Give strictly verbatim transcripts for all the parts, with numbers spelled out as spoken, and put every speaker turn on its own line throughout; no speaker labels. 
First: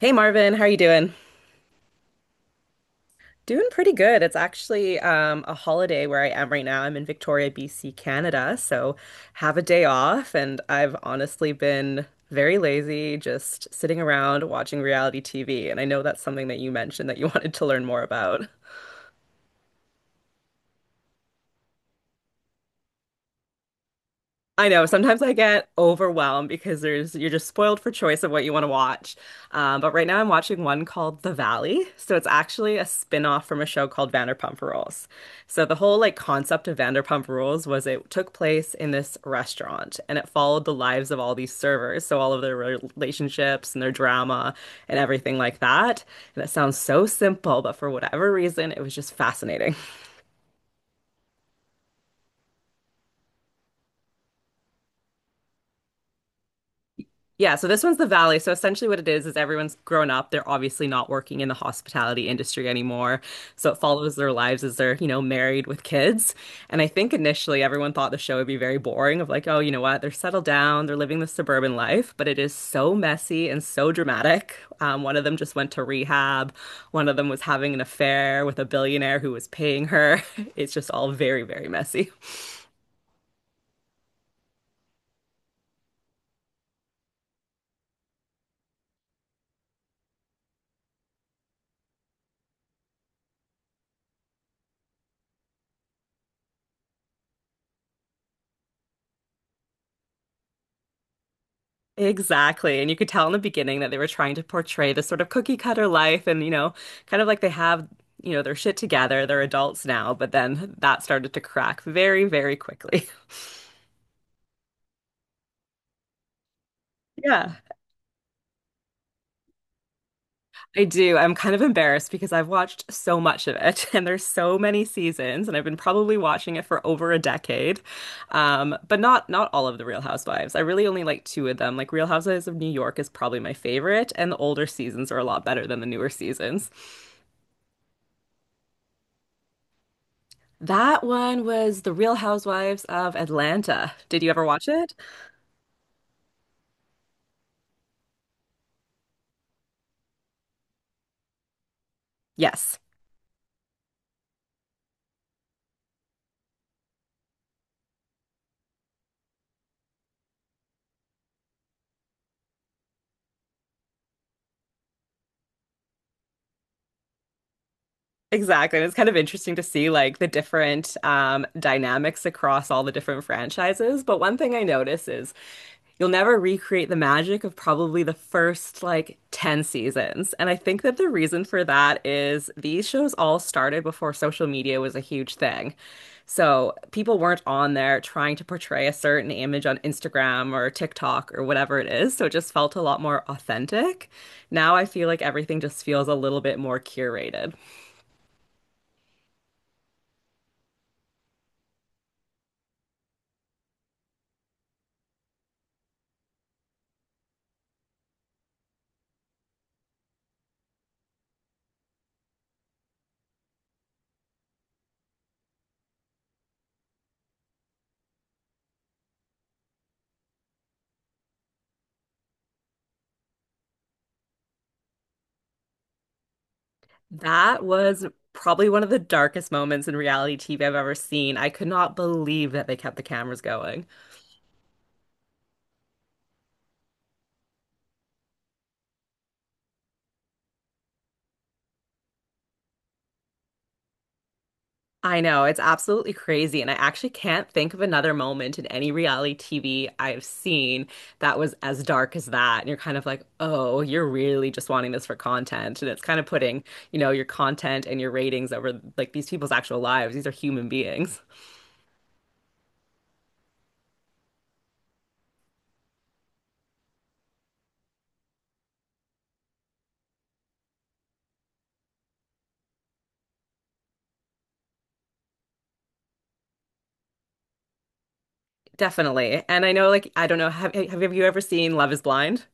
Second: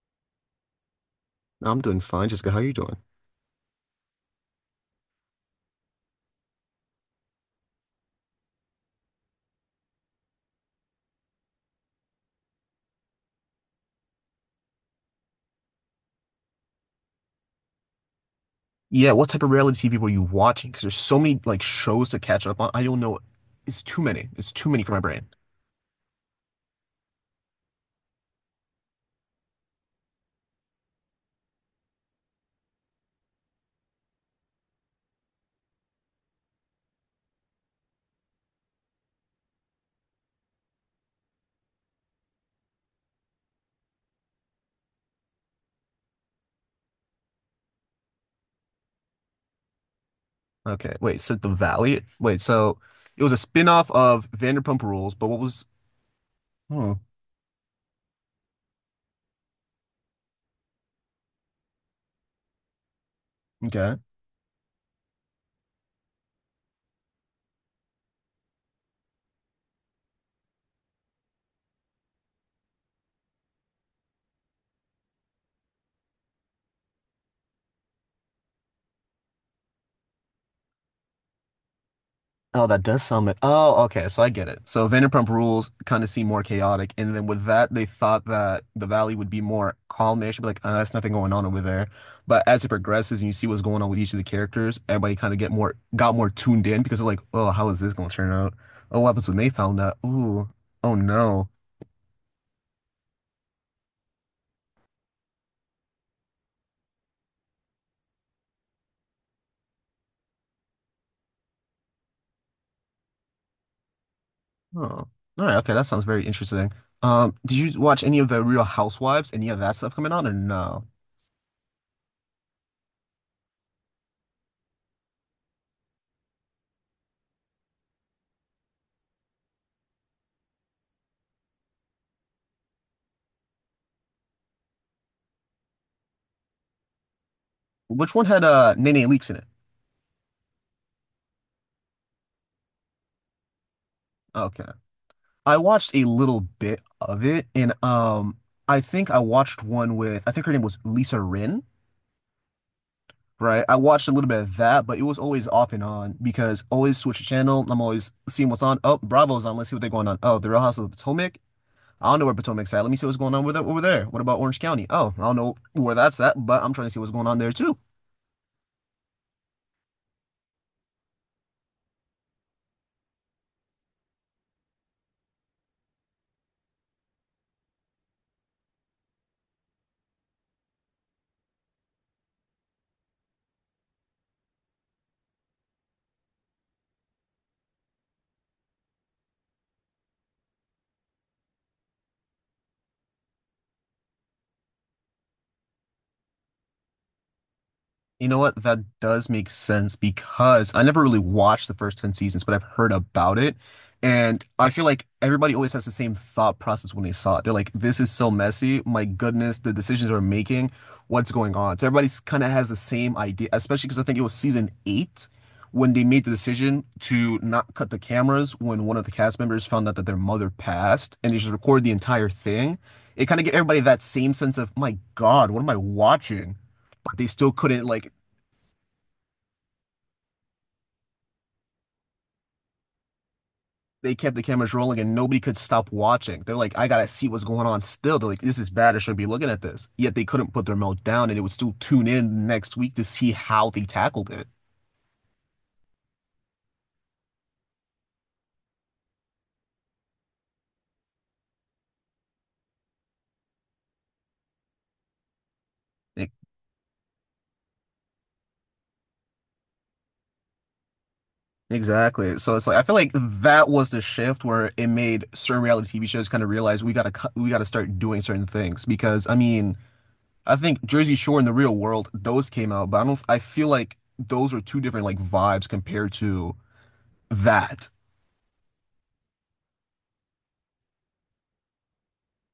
Hey Marvin, how are you doing?
No, I'm doing fine, Jessica. How are you doing?
Doing pretty good. It's actually um, a holiday where I am right now. I'm in Victoria, B C, Canada, so have a day off, and I've honestly been very lazy, just sitting around watching reality T V. And I know that's something that you mentioned that you wanted to learn more about.
Yeah, what type of reality T V were you watching? Because there's so many like shows to catch up on. I don't know. It's too many. It's
I
too many
know
for my
sometimes
brain.
I get overwhelmed because there's you're just spoiled for choice of what you want to watch. Um, but right now I'm watching one called The Valley. So it's actually a spin-off from a show called Vanderpump Rules. So the whole like concept of Vanderpump Rules was it took place in this restaurant and it followed the lives of all these servers, so all of their relationships and their drama and everything like that. And it sounds so simple, but for whatever reason, it was just fascinating.
Okay, wait. So The Valley. Wait, so it was a spin-off of Vanderpump Rules, but what was? Hmm.
Yeah, so this one's the Valley. So essentially what it is is everyone's grown up. They're obviously not working in the hospitality industry anymore. So it
Okay.
follows their lives as they're, you know, married with kids. And I think initially everyone thought the show would be very boring of like, oh, you know what? They're settled down, they're living the suburban life, but it is so messy and so dramatic. Um, one of them just went to rehab. One of them was having an affair with a billionaire who was paying her. It's just all very, very messy.
Oh, that does sound. ma- Oh, okay. So I get it. So Vanderpump Rules kind of seem more chaotic, and then with that, they thought that the valley would be more calmish, but like, uh, there's nothing going on over there. But as it progresses and you see what's going on with each of the characters, everybody kind of get more got more tuned in because they're like, oh, how is this going to turn out? Oh, what happens when they found out? Ooh, oh no.
Exactly. And you could tell in the beginning that they were trying to portray this sort of cookie cutter life and, you know, kind of like they have, you know, their shit together. They're adults now, but then that started to crack very, very quickly.
Oh, all right. Okay, that sounds very interesting. Um,
Yeah,
did you watch any of the Real Housewives? Any of that stuff coming on, or
I
no?
do. I'm kind of embarrassed because I've watched so much of it and there's so many seasons and I've been probably watching it for over a decade. Um, but not not all of the Real Housewives. I really only like two of them. Like Real Housewives of New York is probably my favorite and the older seasons are a lot better than the newer seasons.
Which one had uh Nene Leakes in it?
That one was The Real Housewives of Atlanta. Did you ever
Okay.
watch it?
I watched a little bit of it, and um, I think I watched one with I think her name was Lisa Rin,
Yes.
right? I watched a little bit of that, but it was always off and on because always switch the channel. I'm always seeing what's on. Oh, Bravo's on. Let's see what they're going on. Oh, The Real Housewives of Potomac. I don't know where Potomac's at. Let me see what's going on with it over there. What about Orange County? Oh, I don't know where that's at, but I'm trying to see what's going on there too.
Exactly. And it's kind of interesting to see like the different um, dynamics across all the different franchises. But one thing I notice is you'll never recreate the magic of probably the first like ten seasons. And I think that the reason for that is these shows all started before social media was a huge thing. So people weren't on there trying to portray a certain image on Instagram or TikTok or whatever it is. So it just felt a lot more authentic. Now I feel like everything just feels a little bit more curated.
You know what? That does make sense because I never really watched the first ten seasons, but I've heard about it. And I feel like everybody always has the same thought process when they saw it. They're like, this is so messy. My goodness, the decisions we're making, what's going on? So everybody's kind of has the same idea, especially because I think it was season eight when they made the decision to not cut the cameras when one of the cast members found out that their mother passed and they just recorded the entire thing. It kind of gave everybody that same sense of, my God, what am I watching? But they still
That
couldn't
was
like
probably one of the darkest moments in reality T V I've ever seen. I could not believe that they kept the cameras going.
they kept the cameras rolling and nobody could stop watching. They're like, I gotta see what's going on still. They're like, this is bad. I shouldn't be looking at this. Yet they couldn't put their mouth down and it would still tune in next week to see how they tackled it.
I know, it's absolutely crazy. And I actually can't think of another moment in any reality T V I've seen that was as dark as that. And you're kind of like, oh, you're really just wanting this for content. And it's kind of
E-
putting, you know, your content and your ratings over like these people's actual lives. These are human beings.
Exactly. So it's like I feel like that was the shift where it made certain reality T V shows kind of realize we gotta cut, we gotta start doing certain things because I mean I think Jersey Shore in the real world those came out, but I don't I feel like those are two different like vibes compared to that.
Definitely. And I know, like, I don't know, have, have you ever seen Love is Blind?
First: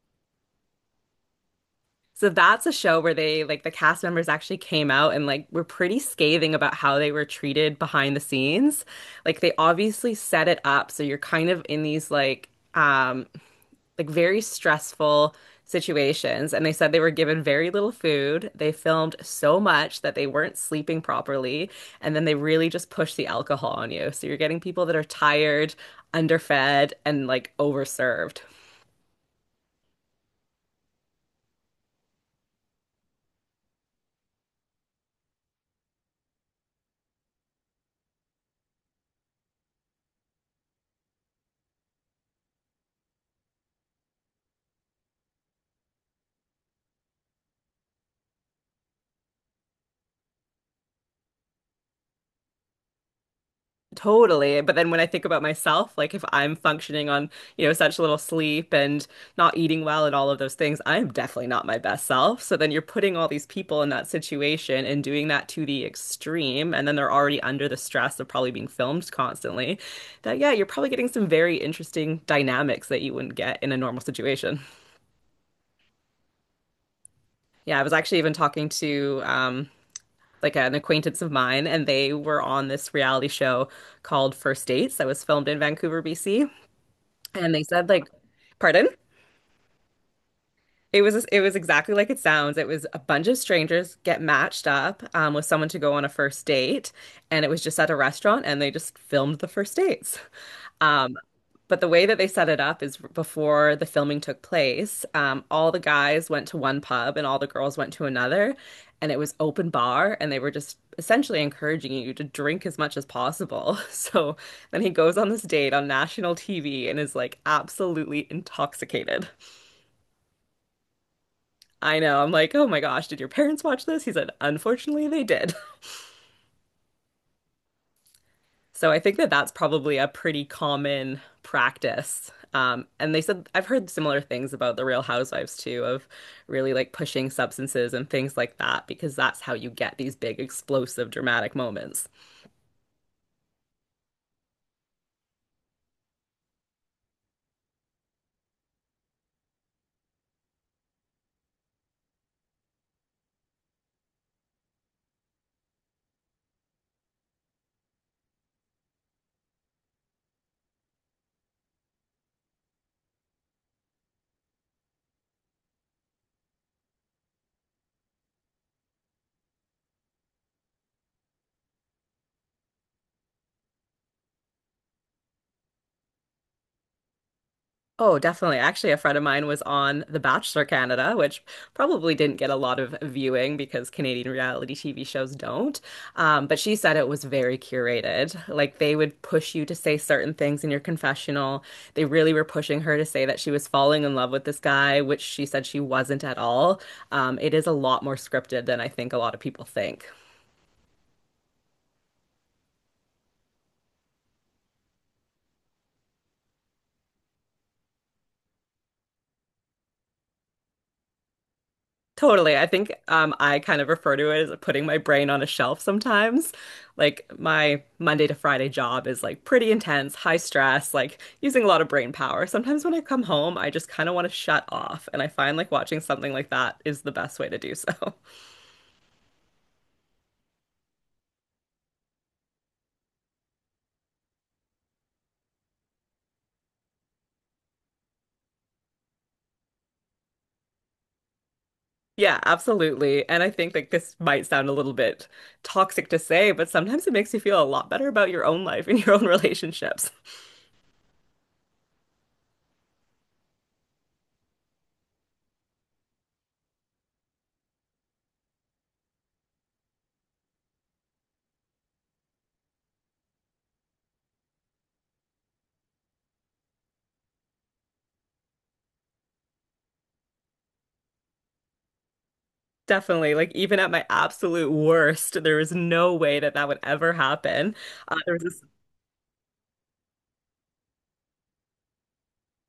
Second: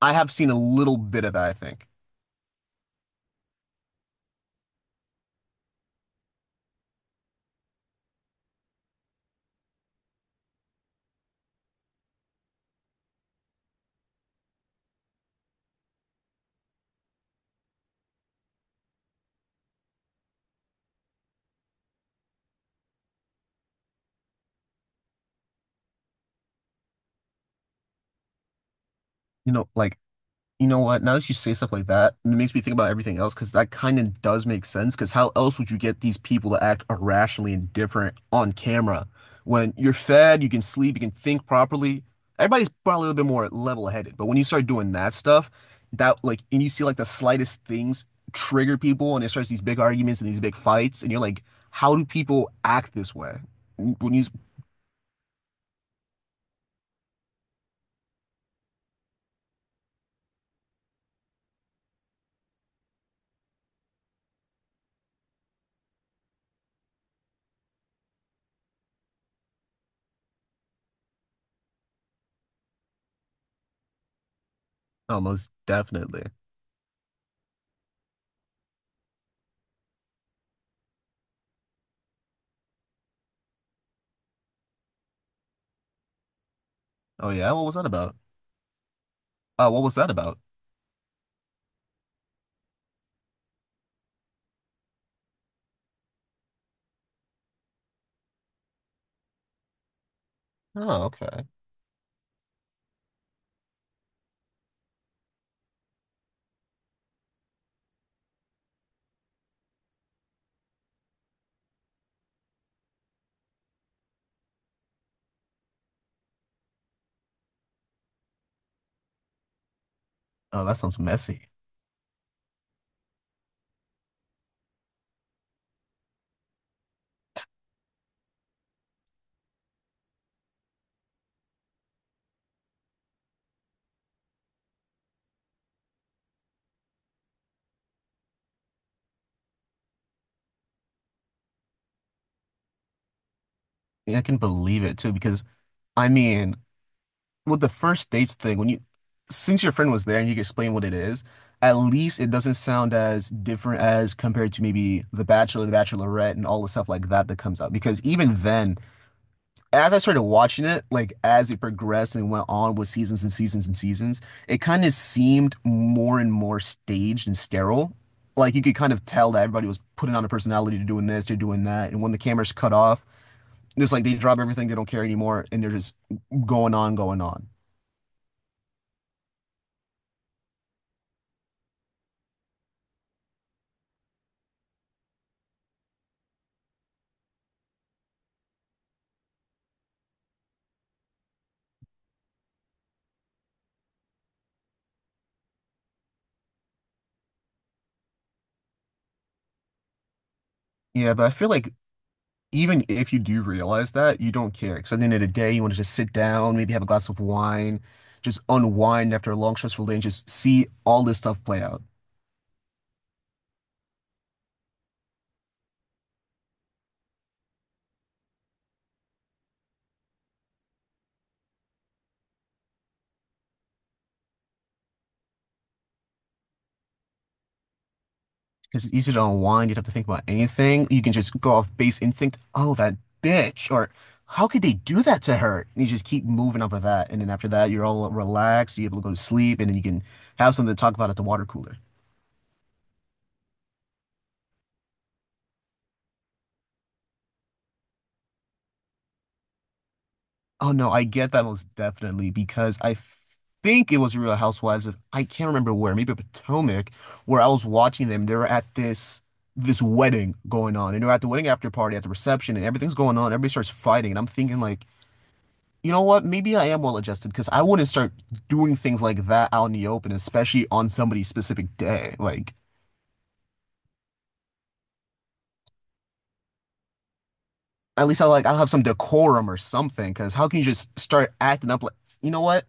I have seen a little bit of that, I think.
So that's a show where they like the cast members actually came out and like were pretty scathing about how they were treated behind the scenes. Like they obviously set it up so you're kind of in these like um like very stressful situations and they said they were given very little food. They filmed so much that they weren't sleeping properly and then they really just push the alcohol on you. So you're getting people that are tired, underfed and like overserved.
You know, like You know what? Now that you say stuff like that, it makes me think about everything else because that kind of does make sense. Because how else would you get these people to act irrationally indifferent on camera when you're fed, you can sleep, you can think properly? Everybody's probably a little bit more level-headed, but when you start doing that stuff, that like, and you see like the slightest things trigger people, and it starts these big arguments and these big fights, and you're like, how do people act this way? Mm, When you,
Totally. But then when I think about myself, like if I'm functioning on, you know, such little sleep and not eating well and all of those things, I'm definitely not my best self. So then you're putting all these people in that situation and doing that to the extreme. And then they're already under the stress of probably being filmed constantly. That, yeah, you're probably getting some very interesting dynamics that you wouldn't get in a normal situation.
oh, most definitely.
Yeah, I was actually even talking to, um, like an acquaintance of mine, and they were on this reality show called First Dates that was filmed in Vancouver, B C.
Oh yeah,
And they
what was that
said, like,
about?
pardon?
Oh, what was that about?
It was it was exactly like it sounds. It was a bunch of strangers get matched up um, with someone to go on a first date, and it was just at a restaurant, and they just filmed the first dates.
Oh,
Um,
okay.
but the way that they set it up is before the filming took place, um, all the guys went to one pub and all the girls went to another, and it was open bar, and they were just essentially encouraging you to drink as much as possible. So then he goes on this date on national T V and is like absolutely intoxicated.
Oh, that sounds messy.
I know. I'm like, oh my gosh, did your parents watch this? He said, unfortunately, they did. So I think that that's probably a pretty common practice. Um, and they said, I've heard similar things about the Real Housewives too, of really like pushing substances and things like that, because that's how you get these big, explosive, dramatic moments.
Yeah, I can believe it too, because I mean, with the first dates thing, when you since your friend was there and you can explain what it is, at least it doesn't sound as different as compared to maybe The Bachelor, The Bachelorette, and all the stuff like that that comes out. Because even then, as I started watching it, like as it progressed and went on with seasons and seasons and seasons, it kind of seemed more and more staged and sterile. Like you could kind of tell that everybody was putting on a personality to doing this, they're doing that, and when the cameras cut off. It's like they drop everything, they don't care anymore, and they're just going on, going on.
Oh, definitely. Actually, a friend of mine was on The Bachelor Canada, which probably didn't get a lot of viewing because Canadian reality T V shows don't. Um, but she said it was very curated. Like they would push you to say certain things in your confessional. They really were pushing her to say that she was falling in love with this guy, which she said she wasn't at all. Um, it is a lot more scripted than I think a lot of people think.
Yeah, but I feel like even if you do realize that, you don't care. Because at the end of the day, you want to just sit down, maybe have a glass of wine, just unwind after a long, stressful day and just see all this stuff play out.
Totally. I think um, I kind of refer to it as putting my brain on a shelf sometimes. Like my Monday to Friday job is like pretty intense, high stress, like using a lot of brain power. Sometimes when I come home, I just kind of want to shut off. And I find like watching something like that is the best way to do so.
Cause it's easier to unwind. You don't have to think about anything. You can just go off base instinct. Oh, that bitch. Or how could they do that to her? And you just keep moving up with that. And then after that, you're all relaxed. You're able to go to sleep. And then you can have something to talk about at the water cooler.
Yeah, absolutely. And I think like this might sound a little bit toxic to say, but sometimes it makes you feel a lot better about your own life and your own relationships.
Oh, no, I get that most definitely because I think it was Real Housewives of, I can't remember where, maybe Potomac, where I was watching them. They were at this. This wedding going on, and they're at the wedding after party at the reception, and everything's going on. Everybody starts fighting, and I'm thinking like, you know what? Maybe I am well adjusted because I wouldn't start doing things like that out in the open, especially on somebody's specific day. Like,
Definitely. Like even at my absolute worst, there was no way that that would ever happen.
at
Uh,
least I
there was
like I'll
this,
have some decorum or something. Because how can you just start acting up like, you know what?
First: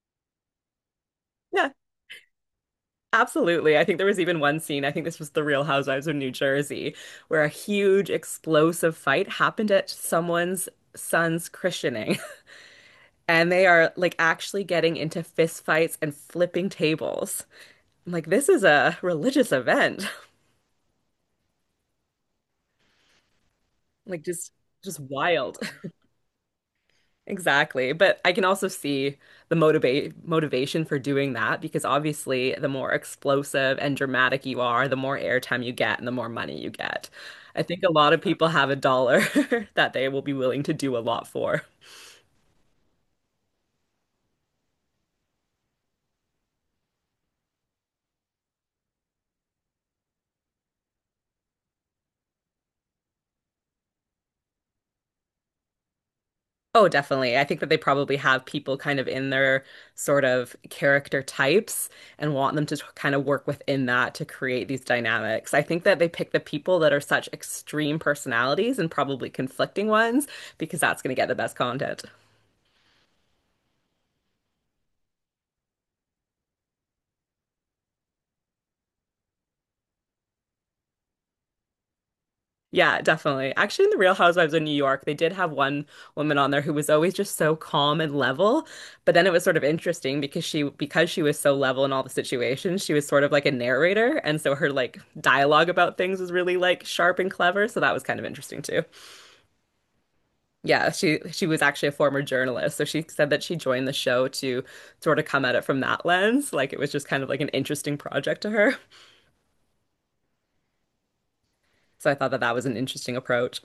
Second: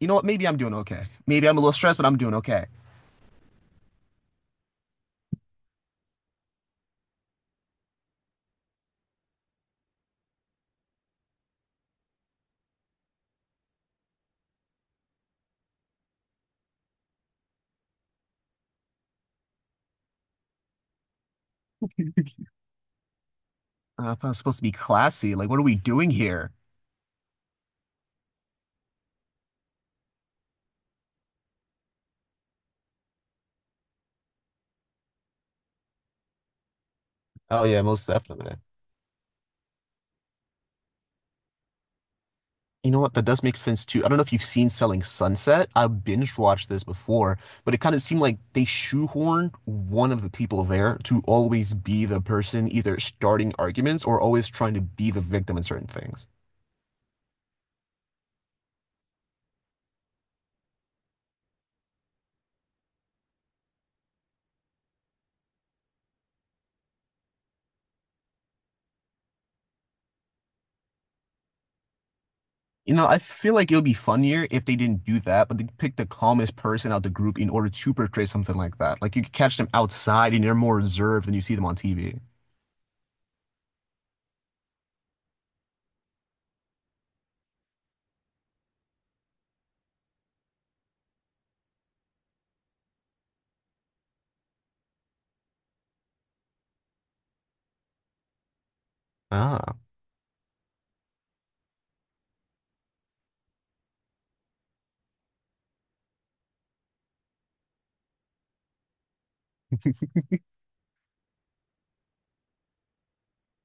You know what? Maybe I'm doing okay. Maybe I'm a
yeah,
little stressed, but I'm doing okay.
absolutely. I think there was even one scene. I think this was The Real Housewives of New Jersey, where a huge explosive fight happened at someone's son's christening, and they are like actually getting into fist fights and flipping tables. I'm like, this is a religious event.
Uh, I
Like
thought I was
just,
supposed to be
just
classy. Like,
wild.
what are we doing here?
Exactly. But I can also see the motivate motivation for doing that because obviously the more explosive and dramatic you are, the more airtime you get and the more money you get. I
Oh
think
yeah,
a
most
lot of people
definitely.
have a dollar that they will be willing to do a lot for.
You know what? That does make sense too. I don't know if you've seen Selling Sunset. I binge watched this before, but it kind of seemed like they shoehorned one of the people there to always be the person either starting arguments or always trying to be the victim in certain things.
Oh, definitely. I think that they probably have people kind of in their sort of character types and want them to t- kind of work within that to create these dynamics. I think that they pick the people that are such extreme personalities and probably conflicting ones because that's going to get the best content.
You know, I feel like it would be funnier if they didn't do that, but they picked the calmest person out the group in order to portray something like that. Like you could catch them outside and they're more reserved than you see them on T V.
Yeah, definitely. Actually, in The Real Housewives of New York, they did have one woman on there who was always just so calm and level. But then it was sort of interesting because she because she was so level in all the situations, she was sort of like a narrator, and so her like dialogue about things was really like sharp and clever, so that was kind of interesting too.
Ah,
Yeah, she she was actually a former journalist, so she said that she joined the show to sort of come at it from that lens, like it was just kind of like an interesting project to her. So I thought that that was an interesting approach.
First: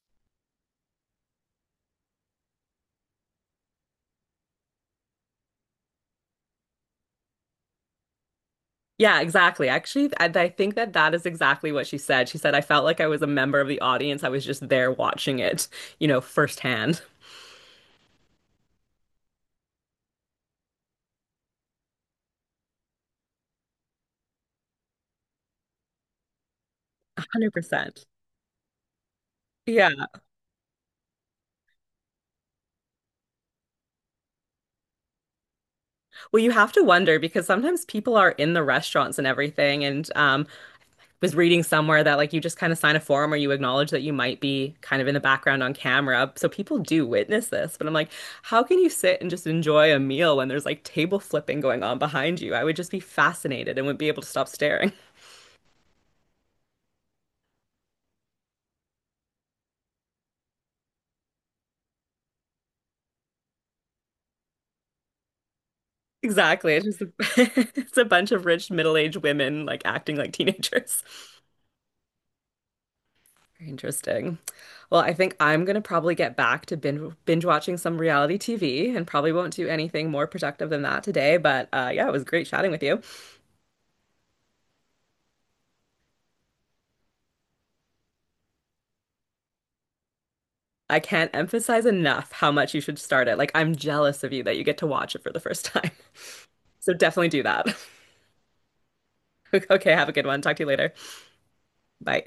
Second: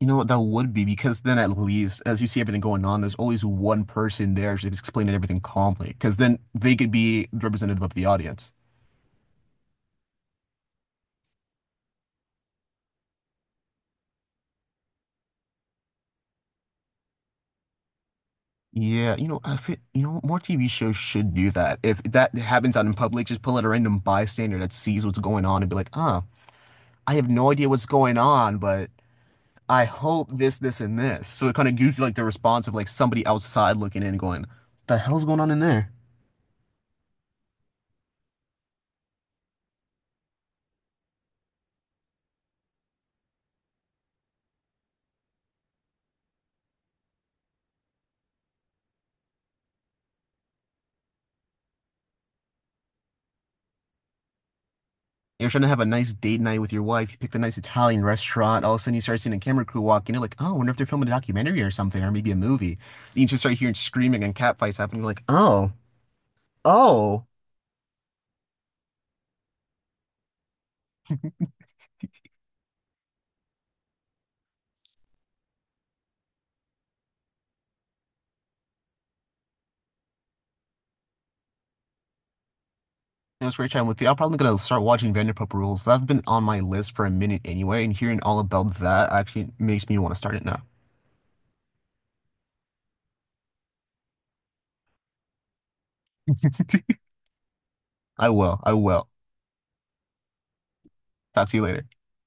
you know what? That would be because then at least as you see everything going on, there's always one person there just explaining everything calmly because then they could be representative of the audience.
Yeah, exactly. Actually, I, I think that that is exactly what she said. She said, I felt like I was a member of the audience. I was just there watching it, you know, firsthand.
Yeah, you know, I fit, you know, More T V shows should do that. If that happens out in public, just pull out a random bystander that sees what's going on and be like, ah, I have no idea what's
one hundred percent.
going on, but I
Yeah.
hope this, this, and this. So it kind of gives you like the response of like somebody outside looking in, going, "The hell's going on in there?"
Well, you have to wonder because sometimes people are in the restaurants and everything. And um, was reading somewhere that like you just kind of sign a form or you acknowledge that you might be kind of in the background on camera. So people do witness this. But I'm like, how can you sit and just enjoy a meal when there's like table flipping going on behind you? I would just be fascinated and wouldn't be able to stop staring.
You're trying to have a nice date night with your wife. You picked a nice Italian restaurant. All of a sudden, you start seeing a camera crew walk in. You're like, "Oh, I wonder if they're filming a documentary or something, or maybe a movie." You just start hearing screaming and catfights happening. You're like, "Oh,
Exactly. It's just a,
oh."
it's a bunch of rich middle-aged women like acting like teenagers. Very interesting. Well, I think I'm gonna probably get back to binge binge watching some reality T V and probably won't do anything more productive than that today. But uh, yeah, it was great chatting with you.
It was great chatting with you. I'm probably gonna start watching Vanderpump Rules. That's been on my list for a minute anyway, and hearing all about that actually makes me want to start it now.
I can't emphasize enough how much you should start it. Like, I'm jealous of you that you get to watch it for the first time. So definitely do that.
I will. I will.
Okay, have a good one. Talk to you later.
Talk to you later.
Bye.